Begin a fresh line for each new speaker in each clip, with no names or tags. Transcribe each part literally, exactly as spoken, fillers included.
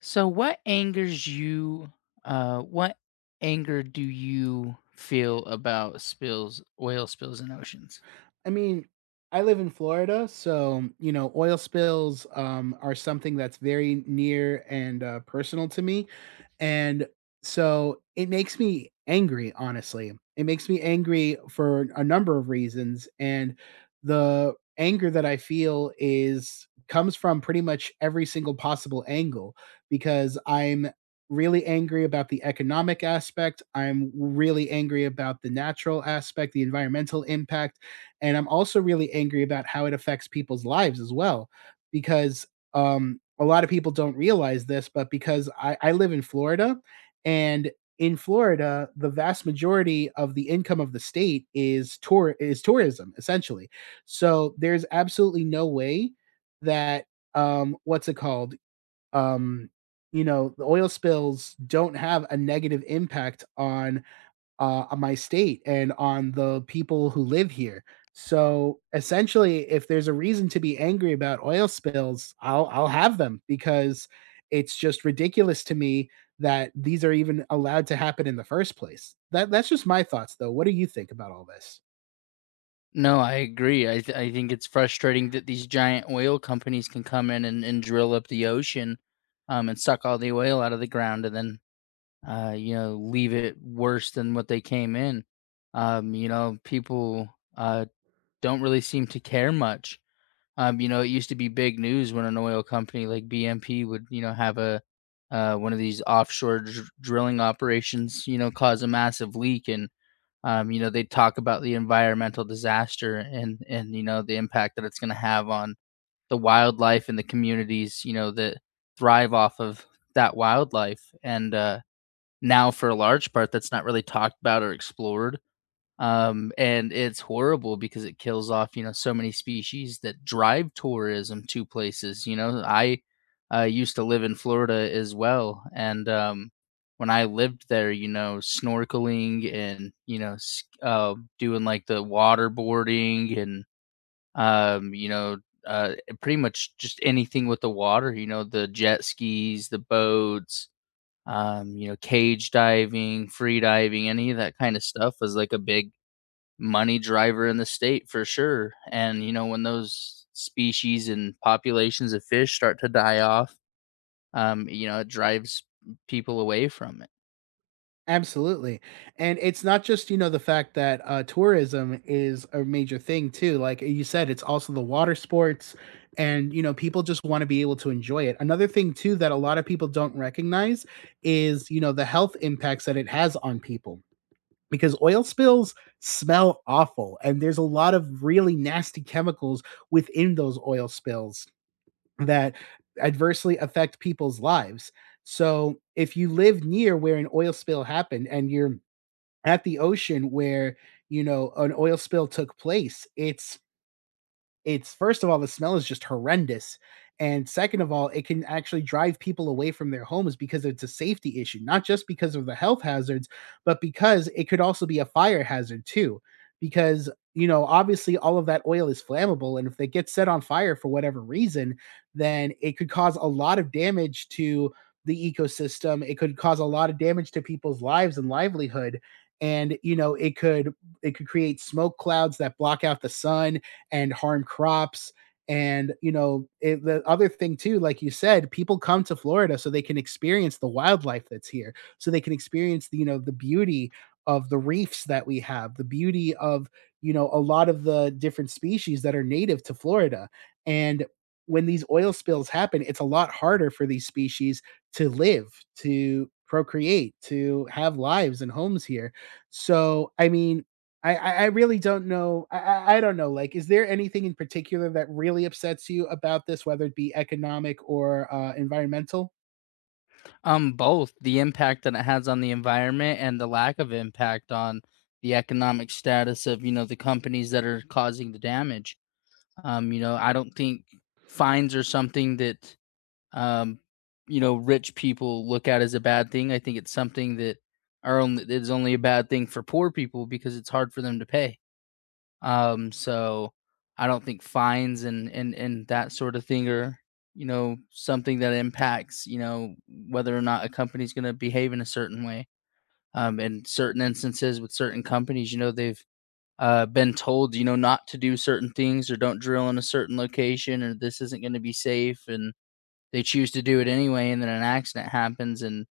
So what angers you? Uh what anger do you feel about spills, oil spills in oceans?
I mean, I live in Florida, so, you know, oil spills, um, are something that's very near and, uh, personal to me, and so it makes me angry, honestly. It makes me angry for a number of reasons, and the anger that I feel is comes from pretty much every single possible angle because I'm really angry about the economic aspect, I'm really angry about the natural aspect, the environmental impact, and I'm also really angry about how it affects people's lives as well, because um, a lot of people don't realize this, but because I, I live in Florida, and in Florida, the vast majority of the income of the state is tour is tourism essentially. So there's absolutely no way that um, what's it called? Um, you know, the oil spills don't have a negative impact on uh, on my state and on the people who live here. So essentially, if there's a reason to be angry about oil spills, I'll I'll have them because it's just ridiculous to me that these are even allowed to happen in the first place. That that's just my thoughts, though. What do you think about all this?
No, I agree. I th- I think it's frustrating that these giant oil companies can come in and, and drill up the ocean um and suck all the oil out of the ground and then uh you know leave it worse than what they came in. Um you know, people uh don't really seem to care much. Um, you know, it used to be big news when an oil company like B M P would, you know, have a uh, one of these offshore dr- drilling operations, you know, cause a massive leak, and um, you know, they talk about the environmental disaster, and and you know the impact that it's going to have on the wildlife and the communities, you know, that thrive off of that wildlife. And uh, now, for a large part, that's not really talked about or explored, um, and it's horrible because it kills off, you know, so many species that drive tourism to places. You know i uh, used to live in Florida as well, and um, when I lived there, you know, snorkeling and, you know, s- uh, doing like the waterboarding and, um, you know uh, pretty much just anything with the water, you know, the jet skis, the boats, um, you know, cage diving, free diving, any of that kind of stuff was like a big money driver in the state for sure. And you know, when those species and populations of fish start to die off, um, you know, it drives people away from it.
Absolutely. And it's not just, you know, the fact that uh, tourism is a major thing too. Like you said, it's also the water sports and, you know, people just want to be able to enjoy it. Another thing too that a lot of people don't recognize is, you know, the health impacts that it has on people because oil spills smell awful and there's a lot of really nasty chemicals within those oil spills that adversely affect people's lives. So, if you live near where an oil spill happened and you're at the ocean where, you know, an oil spill took place, it's it's first of all, the smell is just horrendous. And second of all, it can actually drive people away from their homes because it's a safety issue, not just because of the health hazards, but because it could also be a fire hazard too. Because, you know, obviously all of that oil is flammable. And if they get set on fire for whatever reason, then it could cause a lot of damage to the ecosystem. It could cause a lot of damage to people's lives and livelihood. And you know, it could it could create smoke clouds that block out the sun and harm crops, and you know it. The other thing too, like you said, people come to Florida so they can experience the wildlife that's here, so they can experience the, you know the beauty of the reefs that we have, the beauty of you know a lot of the different species that are native to Florida. And when these oil spills happen, it's a lot harder for these species to live, to procreate, to have lives and homes here. So I mean, I, I I really don't know. I, I I don't know. Like, is there anything in particular that really upsets you about this, whether it be economic or uh, environmental?
Um, both the impact that it has on the environment and the lack of impact on the economic status of, you know, the companies that are causing the damage. Um, you know, I don't think fines are something that, um, you know, rich people look at as a bad thing. I think it's something that are only it's only a bad thing for poor people because it's hard for them to pay. Um, so I don't think fines and and and that sort of thing are, you know, something that impacts, you know, whether or not a company's going to behave in a certain way. Um, in certain instances with certain companies, you know, they've uh, been told, you know, not to do certain things, or don't drill in a certain location, or this isn't going to be safe, and they choose to do it anyway, and then an accident happens, and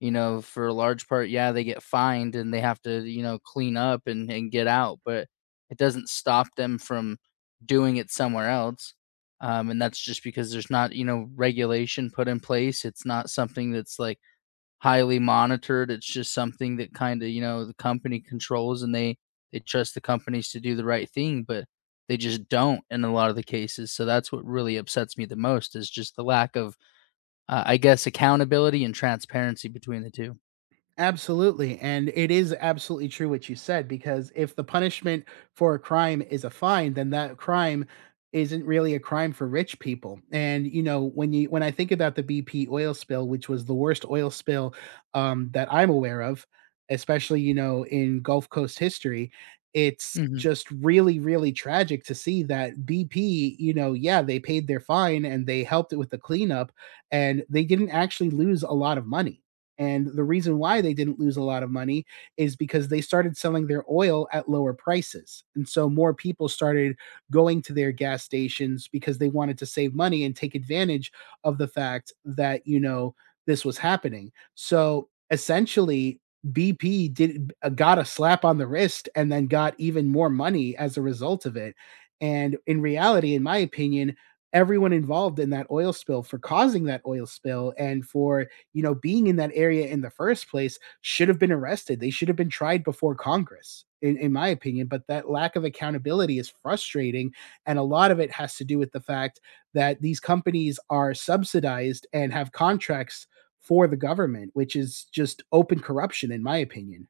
you know, for a large part, yeah, they get fined and they have to, you know, clean up and, and get out, but it doesn't stop them from doing it somewhere else, um, and that's just because there's not, you know, regulation put in place. It's not something that's like highly monitored. It's just something that kind of, you know, the company controls, and they they trust the companies to do the right thing, but they just don't in a lot of the cases. So that's what really upsets me the most is just the lack of, uh, I guess, accountability and transparency between the two.
Absolutely. And it is absolutely true what you said, because if the punishment for a crime is a fine, then that crime isn't really a crime for rich people. And you know, when you when I think about the B P oil spill, which was the worst oil spill um, that I'm aware of, especially you know in Gulf Coast history, it's
Mhm.
just really really tragic to see that B P, you know, yeah, they paid their fine and they helped it with the cleanup, and they didn't actually lose a lot of money. And the reason why they didn't lose a lot of money is because they started selling their oil at lower prices. And so more people started going to their gas stations because they wanted to save money and take advantage of the fact that, you know, this was happening. So essentially, B P did uh, got a slap on the wrist and then got even more money as a result of it. And in reality, in my opinion, everyone involved in that oil spill for causing that oil spill and for you know, being in that area in the first place should have been arrested. They should have been tried before Congress, in, in my opinion. But that lack of accountability is frustrating. And a lot of it has to do with the fact that these companies are subsidized and have contracts for the government, which is just open corruption, in my opinion.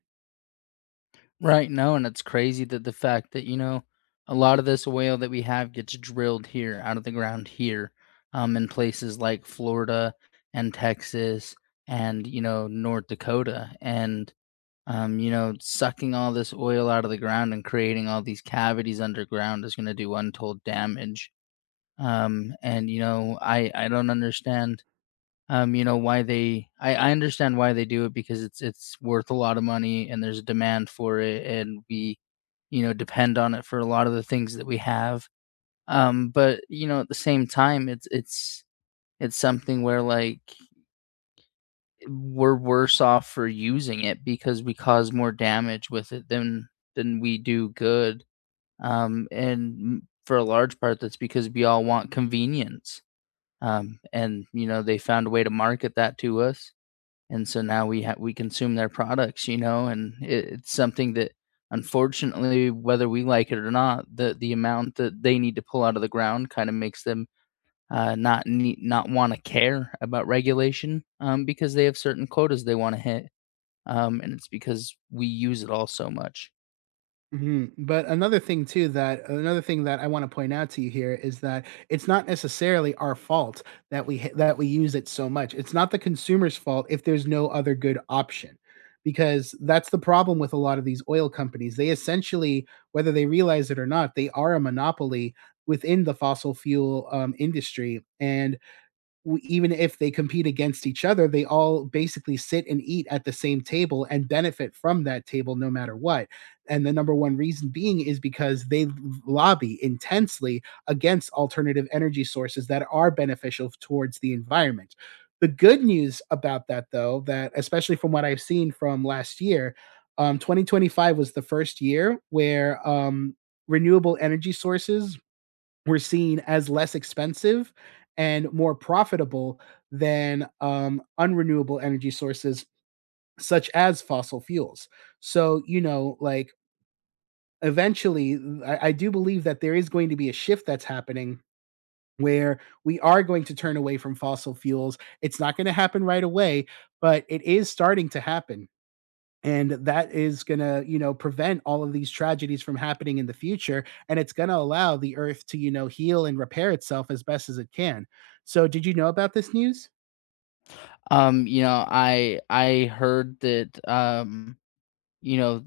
Right, no, and it's crazy, that the fact that, you know, a lot of this oil that we have gets drilled here out of the ground here, um, in places like Florida and Texas and, you know, North Dakota, and um, you know, sucking all this oil out of the ground and creating all these cavities underground is gonna do untold damage. Um, and, you know, I I don't understand, um, you know why they I, I understand why they do it, because it's it's worth a lot of money and there's a demand for it and we, you know, depend on it for a lot of the things that we have, um but you know, at the same time, it's it's it's something where, like, we're worse off for using it because we cause more damage with it than than we do good, um and m- for a large part that's because we all want convenience, um and you know, they found a way to market that to us, and so now we ha- we consume their products, you know, and it, it's something that, unfortunately, whether we like it or not, the the amount that they need to pull out of the ground kind of makes them, uh, not need, not want to care about regulation, um, because they have certain quotas they want to hit, um, and it's because we use it all so much.
Mhm, but another thing too that another thing that I wanna point out to you here is that it's not necessarily our fault that we ha that we use it so much. It's not the consumer's fault if there's no other good option, because that's the problem with a lot of these oil companies. They essentially, whether they realize it or not, they are a monopoly within the fossil fuel um, industry, and even if they compete against each other, they all basically sit and eat at the same table and benefit from that table no matter what. And the number one reason being is because they lobby intensely against alternative energy sources that are beneficial towards the environment. The good news about that, though, that especially from what I've seen from last year, um, twenty twenty-five was the first year where um, renewable energy sources were seen as less expensive and more profitable than um, unrenewable energy sources such as fossil fuels. So, you know, like, eventually, I, I do believe that there is going to be a shift that's happening where we are going to turn away from fossil fuels. It's not going to happen right away, but it is starting to happen, and that is going to you know prevent all of these tragedies from happening in the future, and it's going to allow the earth to you know heal and repair itself as best as it can. So did you know about this news?
Um, you know, i i heard that, um, you know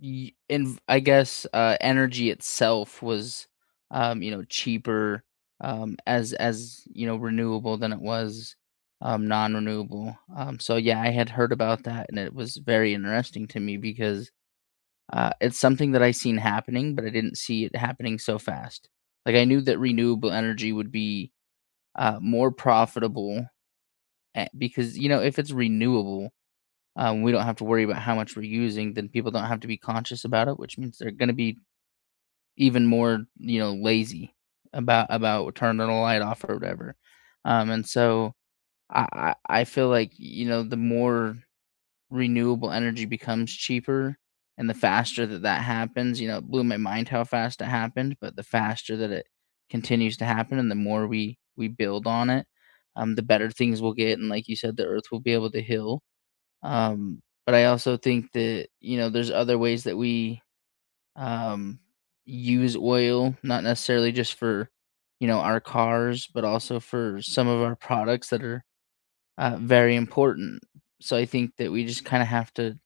y- and I guess, uh, energy itself was, um, you know, cheaper, um, as as you know, renewable than it was, um, non-renewable. Um, so yeah, I had heard about that, and it was very interesting to me because, uh, it's something that I seen happening, but I didn't see it happening so fast. Like, I knew that renewable energy would be, uh, more profitable, eh, because you know, if it's renewable, um, we don't have to worry about how much we're using, then people don't have to be conscious about it, which means they're going to be even more, you know, lazy about about turning the light off or whatever. Um, and so I I I feel like, you know, the more renewable energy becomes cheaper and the faster that that happens, you know, it blew my mind how fast it happened, but the faster that it continues to happen and the more we we build on it, um, the better things will get. And like you said, the earth will be able to heal. Um, but I also think that, you know, there's other ways that we, um, use oil, not necessarily just for, you know, our cars, but also for some of our products that are, uh, very important. So I think that we just kind of have to,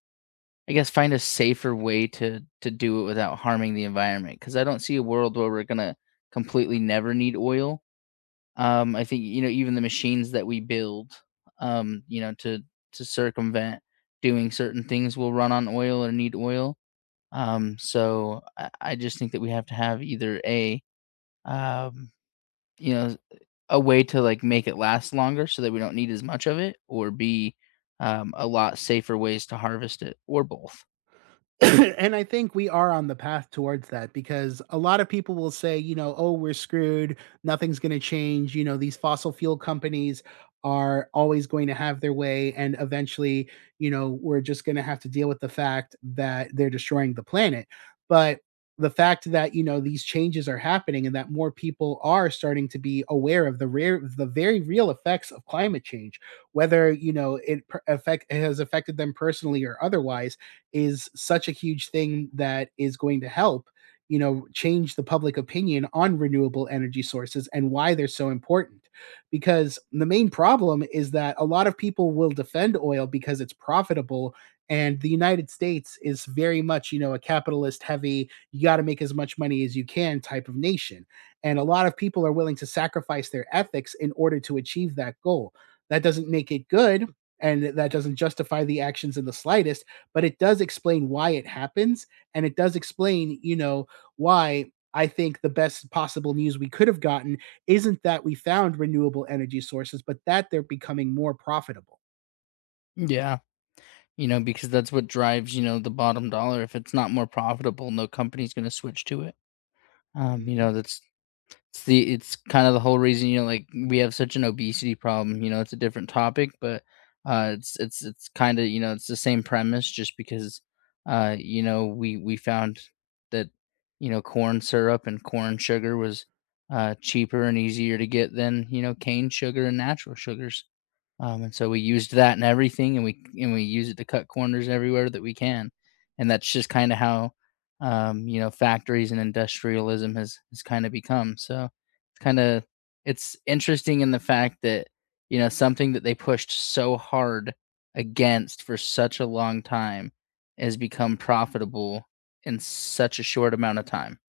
I guess, find a safer way to to do it without harming the environment. Because I don't see a world where we're gonna completely never need oil. Um, I think, you know, even the machines that we build, um, you know, to to circumvent doing certain things will run on oil or need oil, um, so I, I just think that we have to have either a, um, you know a way to like make it last longer so that we don't need as much of it, or b, um, a lot safer ways to harvest it, or both.
And I think we are on the path towards that, because a lot of people will say, you know, oh, we're screwed. Nothing's going to change. You know, these fossil fuel companies are always going to have their way. And eventually, you know, we're just going to have to deal with the fact that they're destroying the planet. But the fact that, you know, these changes are happening and that more people are starting to be aware of the rare, the very real effects of climate change, whether, you know, it per- affect, it has affected them personally or otherwise, is such a huge thing that is going to help you know change the public opinion on renewable energy sources and why they're so important. Because the main problem is that a lot of people will defend oil because it's profitable, and the United States is very much you know a capitalist heavy you got to make as much money as you can type of nation, and a lot of people are willing to sacrifice their ethics in order to achieve that goal. That doesn't make it good, and that doesn't justify the actions in the slightest, but it does explain why it happens. And it does explain, you know why I think the best possible news we could have gotten isn't that we found renewable energy sources, but that they're becoming more profitable.
Yeah. You know, because that's what drives, you know, the bottom dollar. If it's not more profitable, no company's going to switch to it. Um, you
Mm-hmm.
know, that's It's the it's kind of the whole reason, you know, like, we have such an obesity problem, you know, it's a different topic, but uh it's it's it's kind of, you know, it's the same premise. Just because, uh you know, we we found that, you know, corn syrup and corn sugar was, uh cheaper and easier to get than, you know, cane sugar and natural sugars. Um, and so we used that and everything, and we and we use it to cut corners everywhere that we can, and that's just kind of how, um, you know, factories and industrialism has has kind of become. So it's kind of it's interesting, in the fact that, you know, something that they pushed so hard against for such a long time has become profitable in such a short amount of time.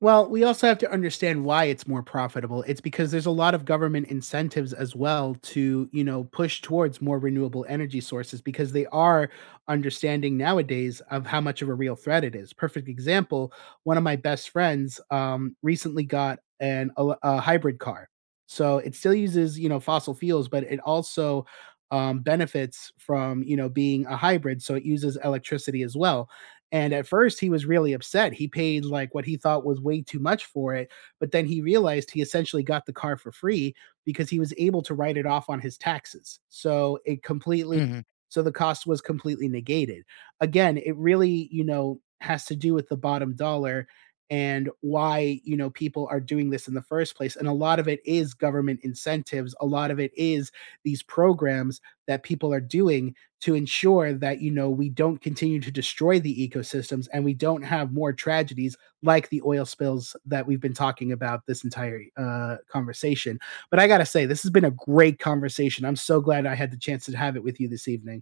Well, we also have to understand why it's more profitable. It's because there's a lot of government incentives as well to, you know, push towards more renewable energy sources because they are understanding nowadays of how much of a real threat it is. Perfect example, one of my best friends um, recently got an el- a hybrid car. So it still uses, you know, fossil fuels, but it also um, benefits from, you know, being a hybrid. So it uses electricity as well, and at first, he was really upset. He paid like what he thought was way too much for it, but then he realized he essentially got the car for free because he was able to write it off on his taxes. So it completely,
Hmm.
so the cost was completely negated. Again, it really, you know, has to do with the bottom dollar and why you know people are doing this in the first place, and a lot of it is government incentives, a lot of it is these programs that people are doing to ensure that you know we don't continue to destroy the ecosystems and we don't have more tragedies like the oil spills that we've been talking about this entire uh, conversation. But I gotta say, this has been a great conversation. I'm so glad I had the chance to have it with you this evening.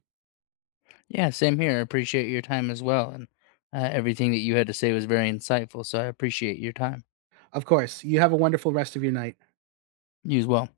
Yeah, same here. I appreciate your time as well, and uh, everything that you had to say was very insightful. So I appreciate your time.
Of course, you have a wonderful rest of your night.
You as well.